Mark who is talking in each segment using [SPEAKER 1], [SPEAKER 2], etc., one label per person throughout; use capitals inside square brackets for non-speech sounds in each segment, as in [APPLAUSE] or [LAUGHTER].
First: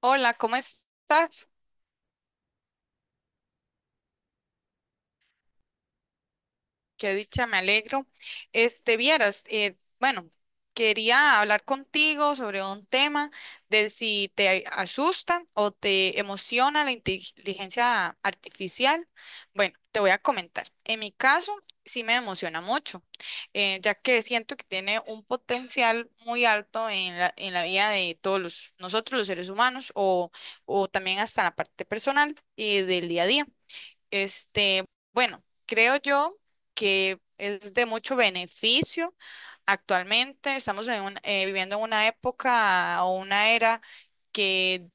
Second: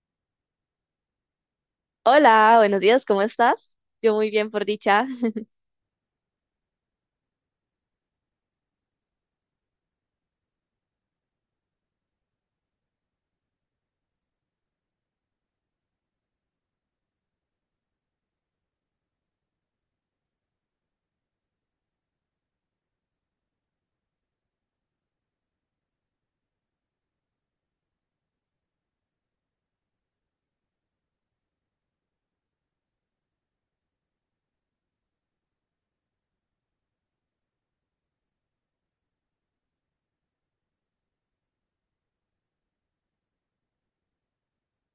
[SPEAKER 1] Hola, ¿cómo estás?
[SPEAKER 2] Hola, buenos días, ¿cómo estás? Yo muy bien, por dicha. [LAUGHS]
[SPEAKER 1] Qué dicha, me alegro. Este, vieras, bueno, quería hablar contigo sobre un tema de si te asusta o te emociona la inteligencia artificial. Bueno, te voy a comentar. En mi caso, sí me emociona mucho, ya que siento que tiene un potencial muy alto en la vida de todos nosotros, los seres humanos, o también hasta la parte personal y del día a día. Este, bueno, creo yo que es de mucho beneficio. Actualmente estamos viviendo en una época o una era que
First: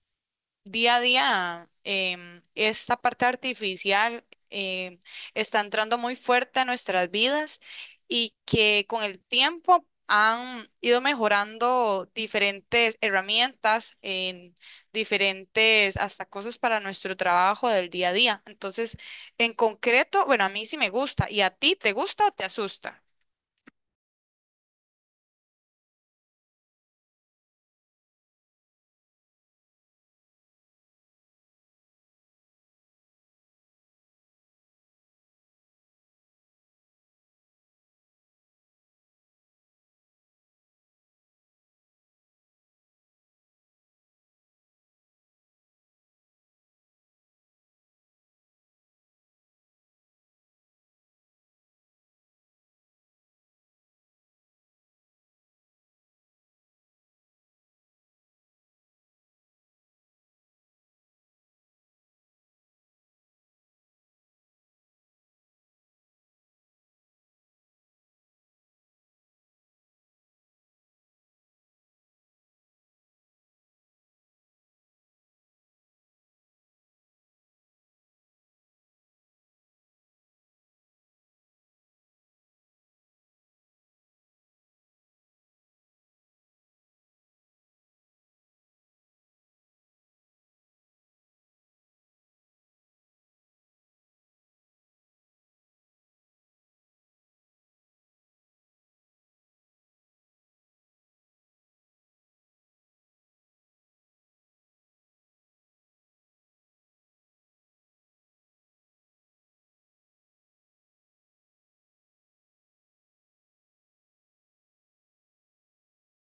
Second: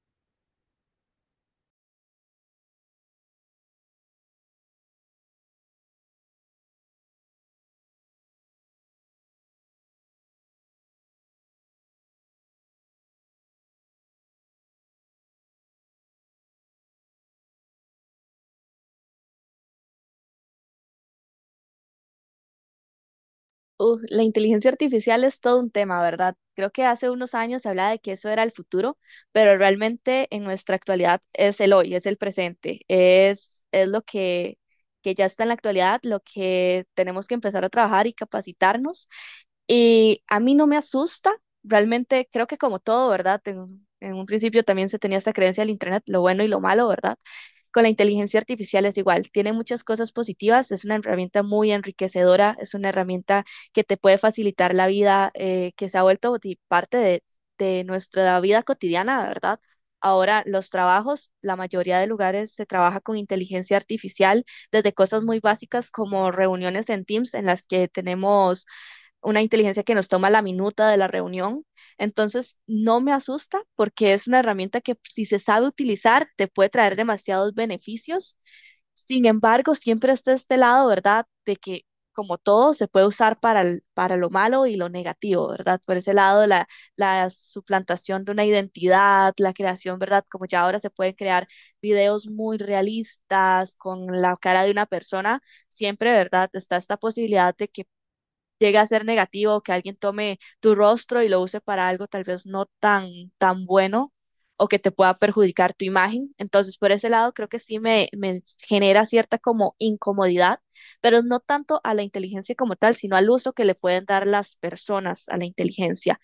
[SPEAKER 1] día a día esta parte artificial em, está entrando muy fuerte a nuestras vidas y que con el tiempo han ido mejorando diferentes herramientas, en diferentes hasta cosas para nuestro trabajo del día a día. Entonces, en concreto, bueno, a mí sí me gusta. ¿Y a ti te gusta o te asusta?
[SPEAKER 2] La inteligencia artificial es todo un tema, ¿verdad? Creo que hace unos años se hablaba de que eso era el futuro, pero realmente en nuestra actualidad es el hoy, es el presente, es lo que ya está en la actualidad, lo que tenemos que empezar a trabajar y capacitarnos. Y a mí no me asusta, realmente creo que como todo, ¿verdad? En un principio también se tenía esta creencia del Internet, lo bueno y lo malo, ¿verdad? Con la inteligencia artificial es igual, tiene muchas cosas positivas, es una herramienta muy enriquecedora, es una herramienta que te puede facilitar la vida, que se ha vuelto parte de nuestra vida cotidiana, ¿verdad? Ahora los trabajos, la mayoría de lugares se trabaja con inteligencia artificial, desde cosas muy básicas como reuniones en Teams en las que tenemos una inteligencia que nos toma la minuta de la reunión. Entonces, no me asusta porque es una herramienta que si se sabe utilizar, te puede traer demasiados beneficios. Sin embargo, siempre está este lado, ¿verdad? De que como todo, se puede usar para lo malo y lo negativo, ¿verdad? Por ese lado, la suplantación de una identidad, la creación, ¿verdad? Como ya ahora se pueden crear videos muy realistas con la cara de una persona, siempre, ¿verdad? Está esta posibilidad de que llegue a ser negativo, que alguien tome tu rostro y lo use para algo tal vez no tan, tan bueno o que te pueda perjudicar tu imagen. Entonces, por ese lado, creo que sí me genera cierta como incomodidad, pero no tanto a la inteligencia como tal, sino al uso que le pueden dar las personas a la inteligencia.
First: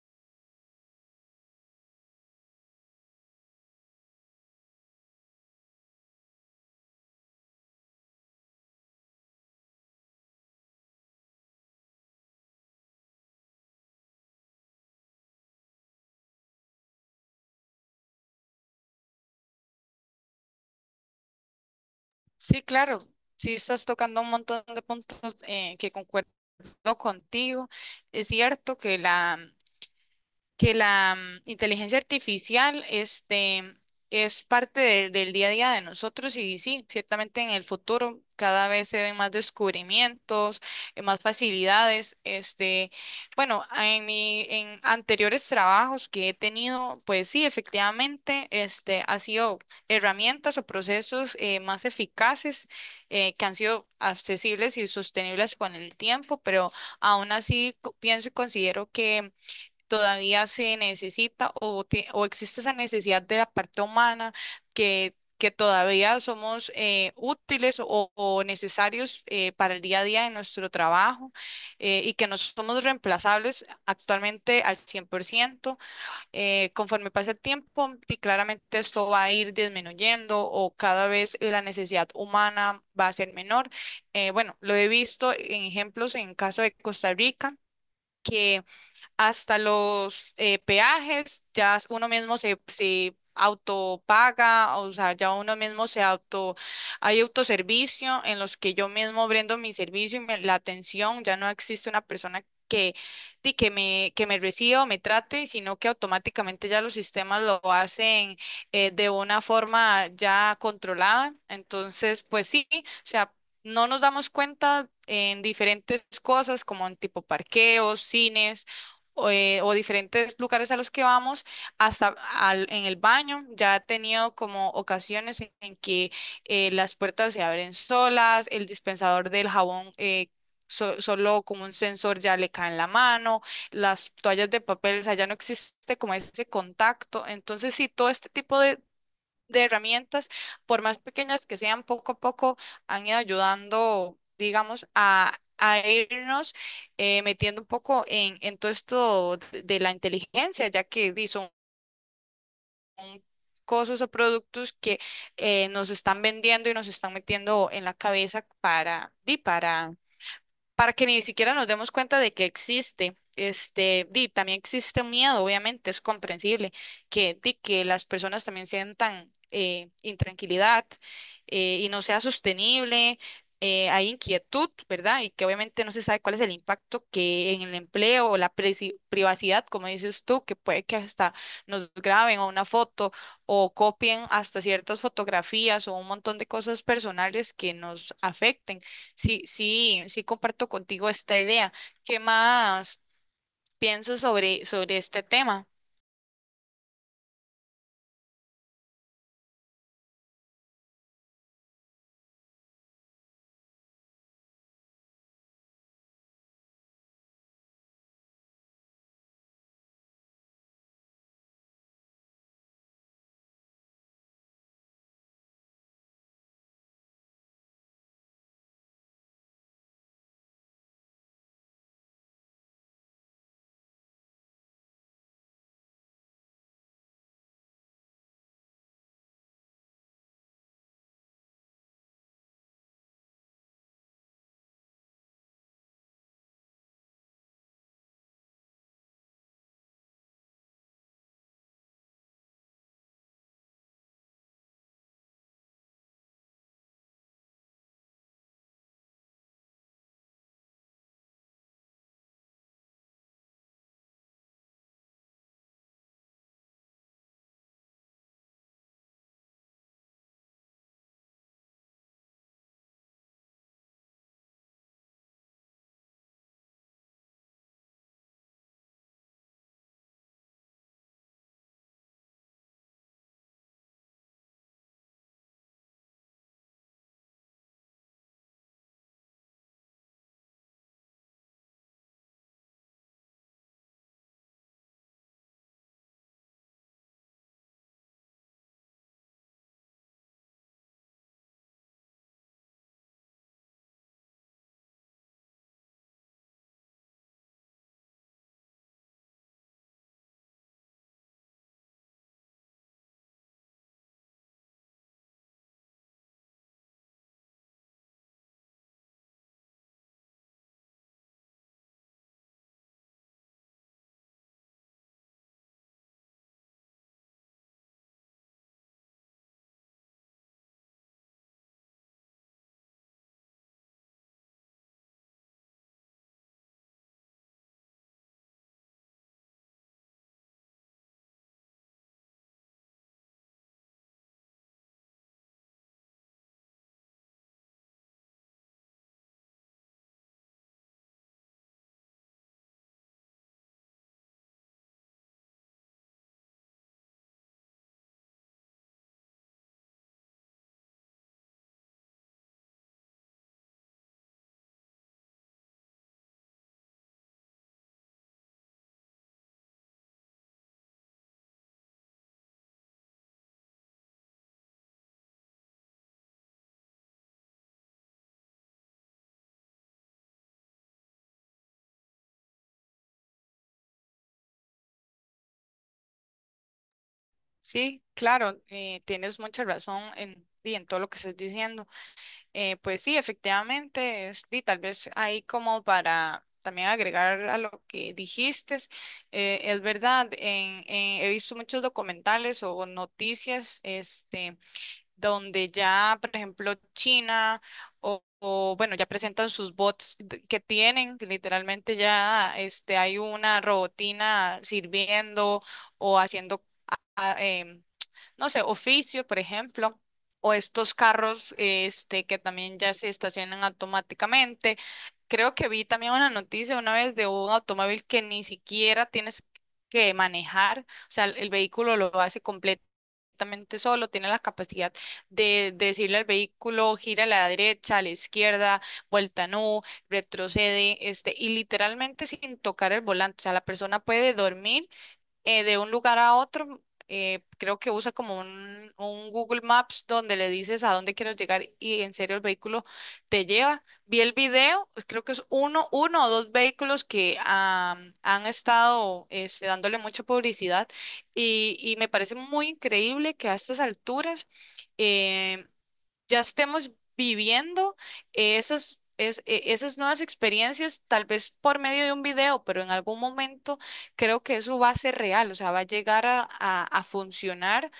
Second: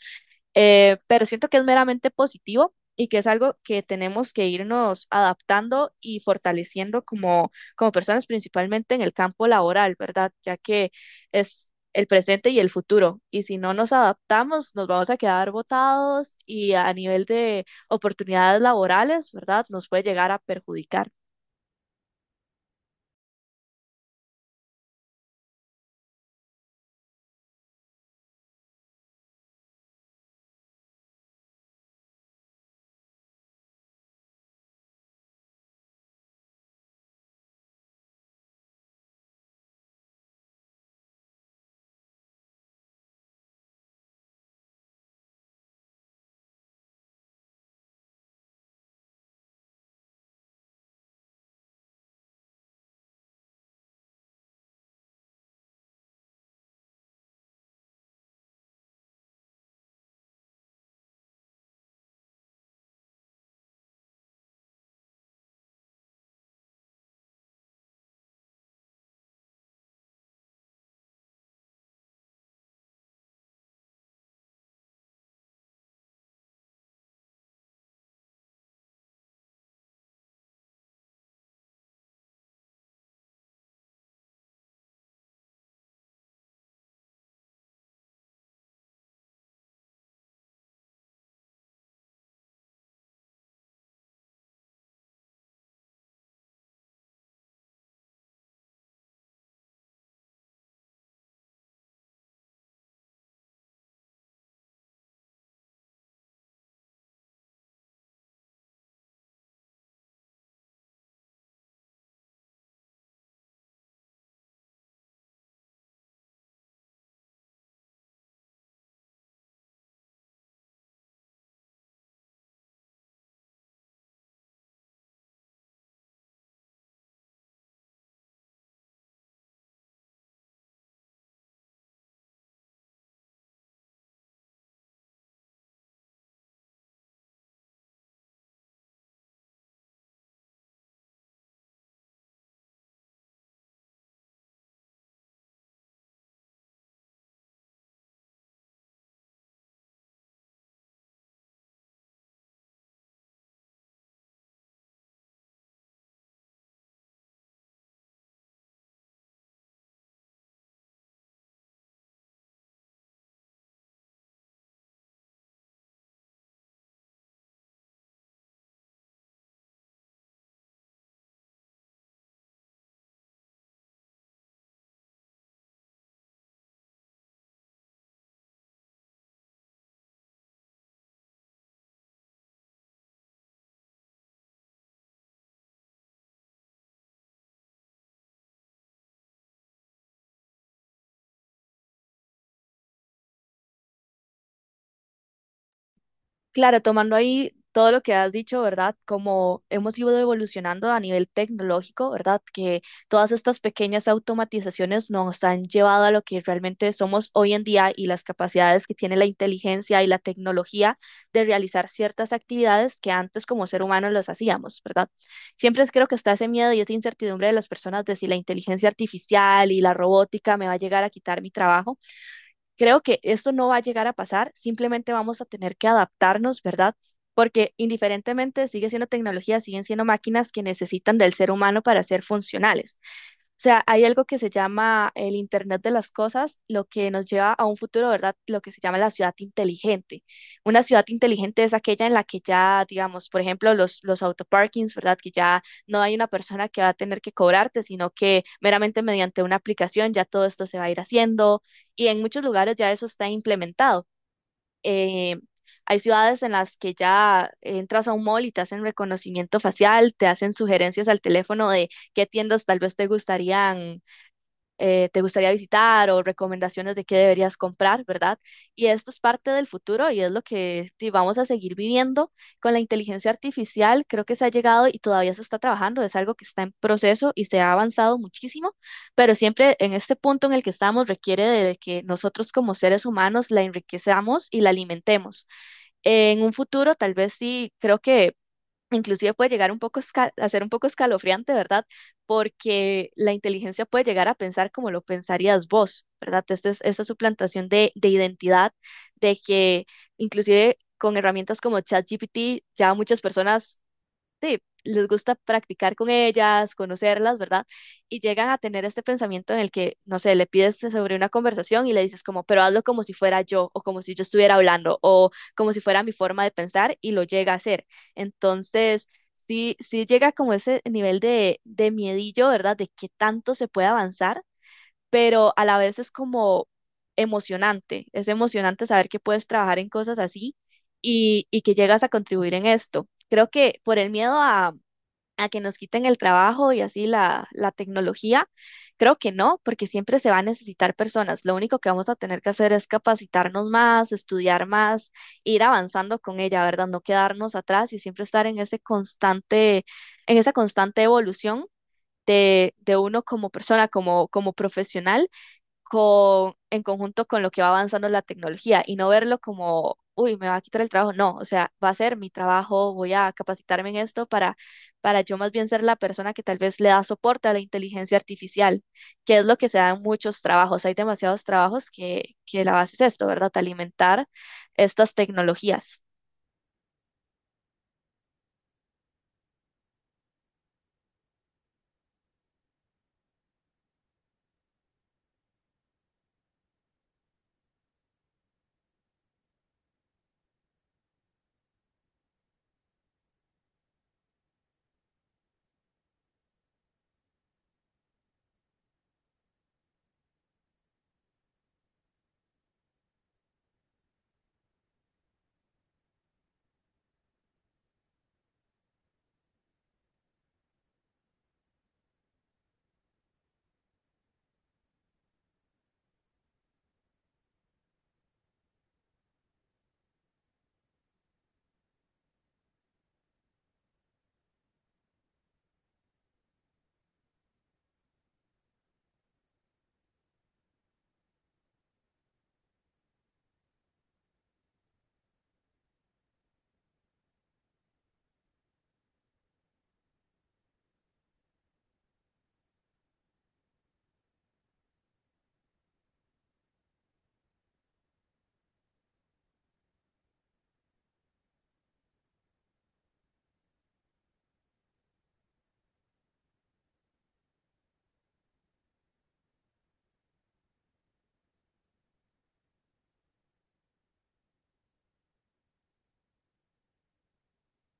[SPEAKER 2] Pero siento que es meramente positivo y que es algo que tenemos que irnos adaptando y fortaleciendo como personas, principalmente en el campo laboral, ¿verdad? Ya que es el presente y el futuro. Y si no nos adaptamos, nos vamos a quedar botados y a nivel de oportunidades laborales, ¿verdad? Nos puede llegar a perjudicar.
[SPEAKER 1] Sí, claro. Sí, estás tocando un montón de puntos que concuerdo contigo. Es cierto que la inteligencia artificial este, es parte del día a día de nosotros y sí, ciertamente en el futuro cada vez se ven más descubrimientos, más facilidades. Este, bueno, en anteriores trabajos que he tenido, pues sí, efectivamente, este, ha sido herramientas o procesos más eficaces que han sido accesibles y sostenibles con el tiempo, pero aún así pienso y considero que todavía se necesita o existe esa necesidad de la parte humana que todavía somos útiles o necesarios para el día a día de nuestro trabajo, y que no somos reemplazables actualmente al 100%. Conforme pasa el tiempo, y claramente esto va a ir disminuyendo o cada vez la necesidad humana va a ser menor. Bueno, lo he visto en ejemplos en caso de Costa Rica, que hasta los peajes, ya uno mismo se autopaga, o sea, ya uno mismo se auto, hay autoservicio en los que yo mismo brindo mi servicio y la atención, ya no existe una persona que me reciba o me trate, sino que automáticamente ya los sistemas lo hacen de una forma ya controlada. Entonces, pues sí, o sea, no nos damos cuenta en diferentes cosas como en tipo parqueos, cines o diferentes lugares a los que vamos, hasta en el baño. Ya he tenido como ocasiones en que las puertas se abren solas, el dispensador del jabón, solo como un sensor ya le cae en la mano, las toallas de papel, o sea, ya no existe como ese contacto. Entonces, sí, todo este tipo de herramientas, por más pequeñas que sean, poco a poco han ido ayudando, digamos, a irnos metiendo un poco en todo esto de la inteligencia, ya que son cosas o productos que nos están vendiendo y nos están metiendo en la cabeza para, di, para que ni siquiera nos demos cuenta de que existe. Este, también existe un miedo, obviamente, es comprensible que las personas también sientan intranquilidad y no sea sostenible, hay inquietud, ¿verdad? Y que obviamente no se sabe cuál es el impacto que en el empleo o la privacidad, como dices tú, que puede que hasta nos graben o una foto o copien hasta ciertas fotografías o un montón de cosas personales que nos afecten. Sí, sí, sí comparto contigo esta idea. ¿Qué más piensas sobre este tema?
[SPEAKER 2] Claro, tomando ahí todo lo que has dicho, ¿verdad? Como hemos ido evolucionando a nivel tecnológico, ¿verdad? Que todas estas pequeñas automatizaciones nos han llevado a lo que realmente somos hoy en día y las capacidades que tiene la inteligencia y la tecnología de realizar ciertas actividades que antes como ser humano los hacíamos, ¿verdad? Creo que está ese miedo y esa incertidumbre de las personas de si la inteligencia artificial y la robótica me va a llegar a quitar mi trabajo. Creo que esto no va a llegar a pasar, simplemente vamos a tener que adaptarnos, ¿verdad? Porque indiferentemente sigue siendo tecnología, siguen siendo máquinas que necesitan del ser humano para ser funcionales. O sea, hay algo que se llama el Internet de las Cosas, lo que nos lleva a un futuro, ¿verdad? Lo que se llama la ciudad inteligente. Una ciudad inteligente es aquella en la que ya, digamos, por ejemplo, los autoparkings, ¿verdad? Que ya no hay una persona que va a tener que cobrarte, sino que meramente mediante una aplicación ya todo esto se va a ir haciendo y en muchos lugares ya eso está implementado. Eh, Hay ciudades en las que ya entras a un mall y te hacen reconocimiento facial, te hacen sugerencias al teléfono de qué tiendas tal vez te gustarían, te gustaría visitar o recomendaciones de qué deberías comprar, ¿verdad? Y esto es parte del futuro y es lo que sí, vamos a seguir viviendo con la inteligencia artificial. Creo que se ha llegado y todavía se está trabajando, es algo que está en proceso y se ha avanzado muchísimo, pero siempre en este punto en el que estamos requiere de que nosotros como seres humanos la enriquezamos y la alimentemos. En un futuro, tal vez sí, creo que inclusive puede llegar un a ser un poco escalofriante, ¿verdad? Porque la inteligencia puede llegar a pensar como lo pensarías vos, ¿verdad? Esta suplantación de identidad, de que inclusive con herramientas como ChatGPT ya muchas personas sí, les gusta practicar con ellas, conocerlas, ¿verdad? Y llegan a tener este pensamiento en el que, no sé, le pides sobre una conversación y le dices como, pero hazlo como si fuera yo, o como si yo estuviera hablando, o como si fuera mi forma de pensar, y lo llega a hacer. Entonces, sí, sí llega como ese nivel de miedillo, ¿verdad? De qué tanto se puede avanzar, pero a la vez es como emocionante, es emocionante saber que puedes trabajar en cosas así y que llegas a contribuir en esto. Creo que por el miedo a que nos quiten el trabajo y así la tecnología, creo que no, porque siempre se va a necesitar personas. Lo único que vamos a tener que hacer es capacitarnos más, estudiar más, ir avanzando con ella, ¿verdad? No quedarnos atrás y siempre estar en ese en esa constante evolución de uno como persona, como profesional en conjunto con lo que va avanzando la tecnología y no verlo como, uy, me va a quitar el trabajo. No, o sea, va a ser mi trabajo, voy a capacitarme en esto para yo más bien ser la persona que tal vez le da soporte a la inteligencia artificial, que es lo que se da en muchos trabajos. Hay demasiados trabajos que la base es esto, ¿verdad? Alimentar estas tecnologías.
[SPEAKER 1] Sí, claro, tienes mucha razón y en todo lo que estás diciendo. Pues sí, efectivamente, y tal vez ahí como para también agregar a lo que dijiste, es verdad. He visto muchos documentales o noticias, este donde ya, por ejemplo, China bueno, ya presentan sus bots que tienen, que literalmente ya este, hay una robotina sirviendo o haciendo, a- em, no sé, oficio, por ejemplo. O estos carros este, que también ya se estacionan automáticamente. Creo que vi también una noticia una vez de un automóvil que ni siquiera tienes que manejar, o sea, el vehículo lo hace completamente perfectamente solo, tiene la capacidad de decirle al vehículo, gira a la derecha, a la izquierda, vuelta no, retrocede, este, y literalmente sin tocar el volante. O sea, la persona puede dormir, de un lugar a otro, creo que usa como un Google Maps donde le dices a dónde quieres llegar y en serio el vehículo te lleva. Vi el video, pues, creo que es uno o dos vehículos que han estado este, dándole mucha publicidad, y me parece muy increíble que a estas alturas em, ya estemos viviendo esas nuevas experiencias, tal vez por medio de un video, pero en algún momento creo que eso va a ser real, o sea, va a llegar a funcionar,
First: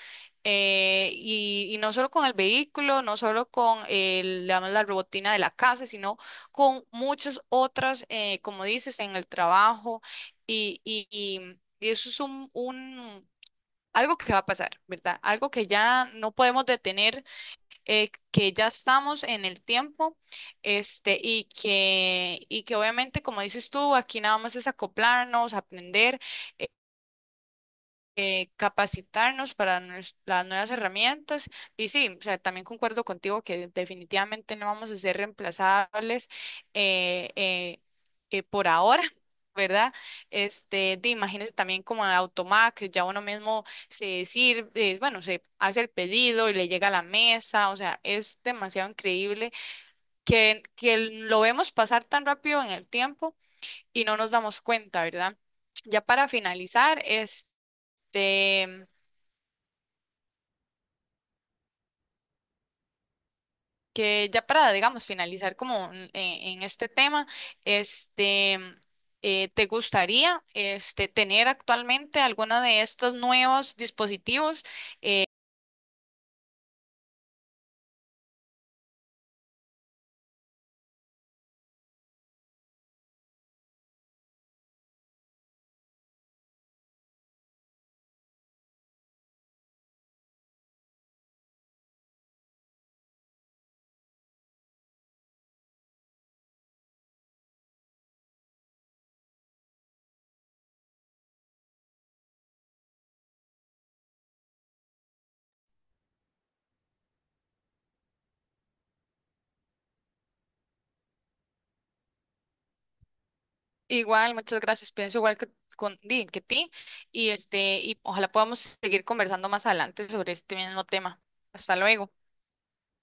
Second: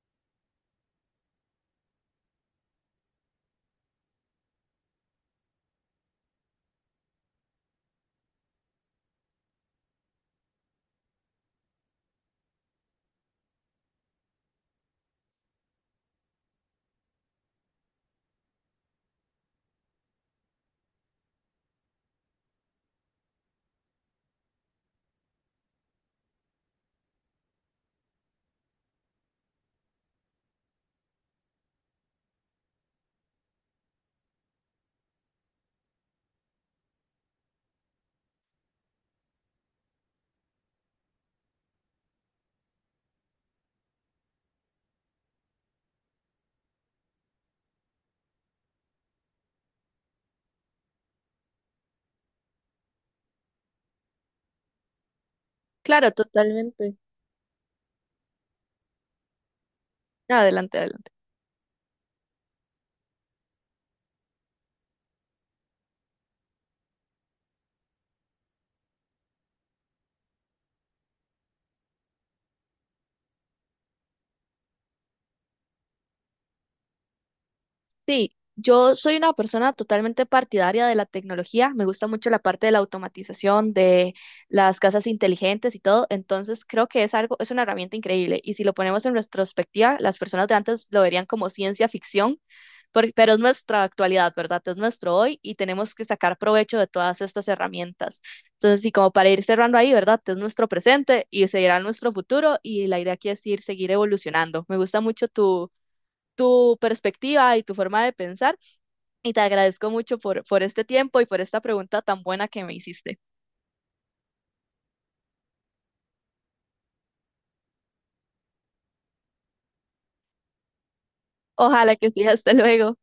[SPEAKER 1] y no solo con el vehículo, no solo con digamos, la robotina de la casa, sino con muchas otras, como dices, en el trabajo, y, y- y- y eso es algo que va a pasar, ¿verdad? Algo que ya no podemos detener, que ya estamos en el tiempo, este, y que obviamente, como dices tú, aquí nada más es acoplarnos, aprender, capacitarnos para las nuevas herramientas. Y sí, o sea, también concuerdo contigo que definitivamente no vamos a ser reemplazables, eh, eh, por ahora. ¿Verdad? Este, imagínense también como a Automac, ya uno mismo se sirve, bueno, se hace el pedido y le llega a la mesa, o sea, es demasiado increíble que lo vemos pasar tan rápido en el tiempo y no nos damos cuenta, ¿verdad? Ya
[SPEAKER 2] Claro,
[SPEAKER 1] para
[SPEAKER 2] totalmente.
[SPEAKER 1] finalizar, este,
[SPEAKER 2] Adelante, adelante.
[SPEAKER 1] que ya para, digamos, finalizar como en este tema, este, ¿te gustaría este, tener actualmente alguna de estos nuevos dispositivos?
[SPEAKER 2] Sí, yo soy una persona totalmente partidaria de la tecnología. Me gusta mucho la parte de la automatización, de las casas inteligentes y todo. Entonces creo que es algo, es una herramienta increíble. Y si lo ponemos en retrospectiva, las personas de antes lo verían como ciencia ficción, pero es nuestra actualidad, ¿verdad? Es nuestro hoy y tenemos que sacar provecho de todas estas herramientas. Entonces, sí, como para ir cerrando ahí, ¿verdad? Es nuestro presente y seguirá nuestro futuro. Y la idea aquí es ir, seguir evolucionando. Me gusta mucho tu perspectiva y tu forma de pensar. Y te agradezco mucho por este tiempo y por esta pregunta tan buena que me hiciste.
[SPEAKER 1] Igual, muchas gracias, pienso igual que, con, di- que ti, y, este, y ojalá podamos seguir conversando más adelante sobre este mismo tema. Hasta
[SPEAKER 2] Ojalá que
[SPEAKER 1] luego.
[SPEAKER 2] sí, hasta luego.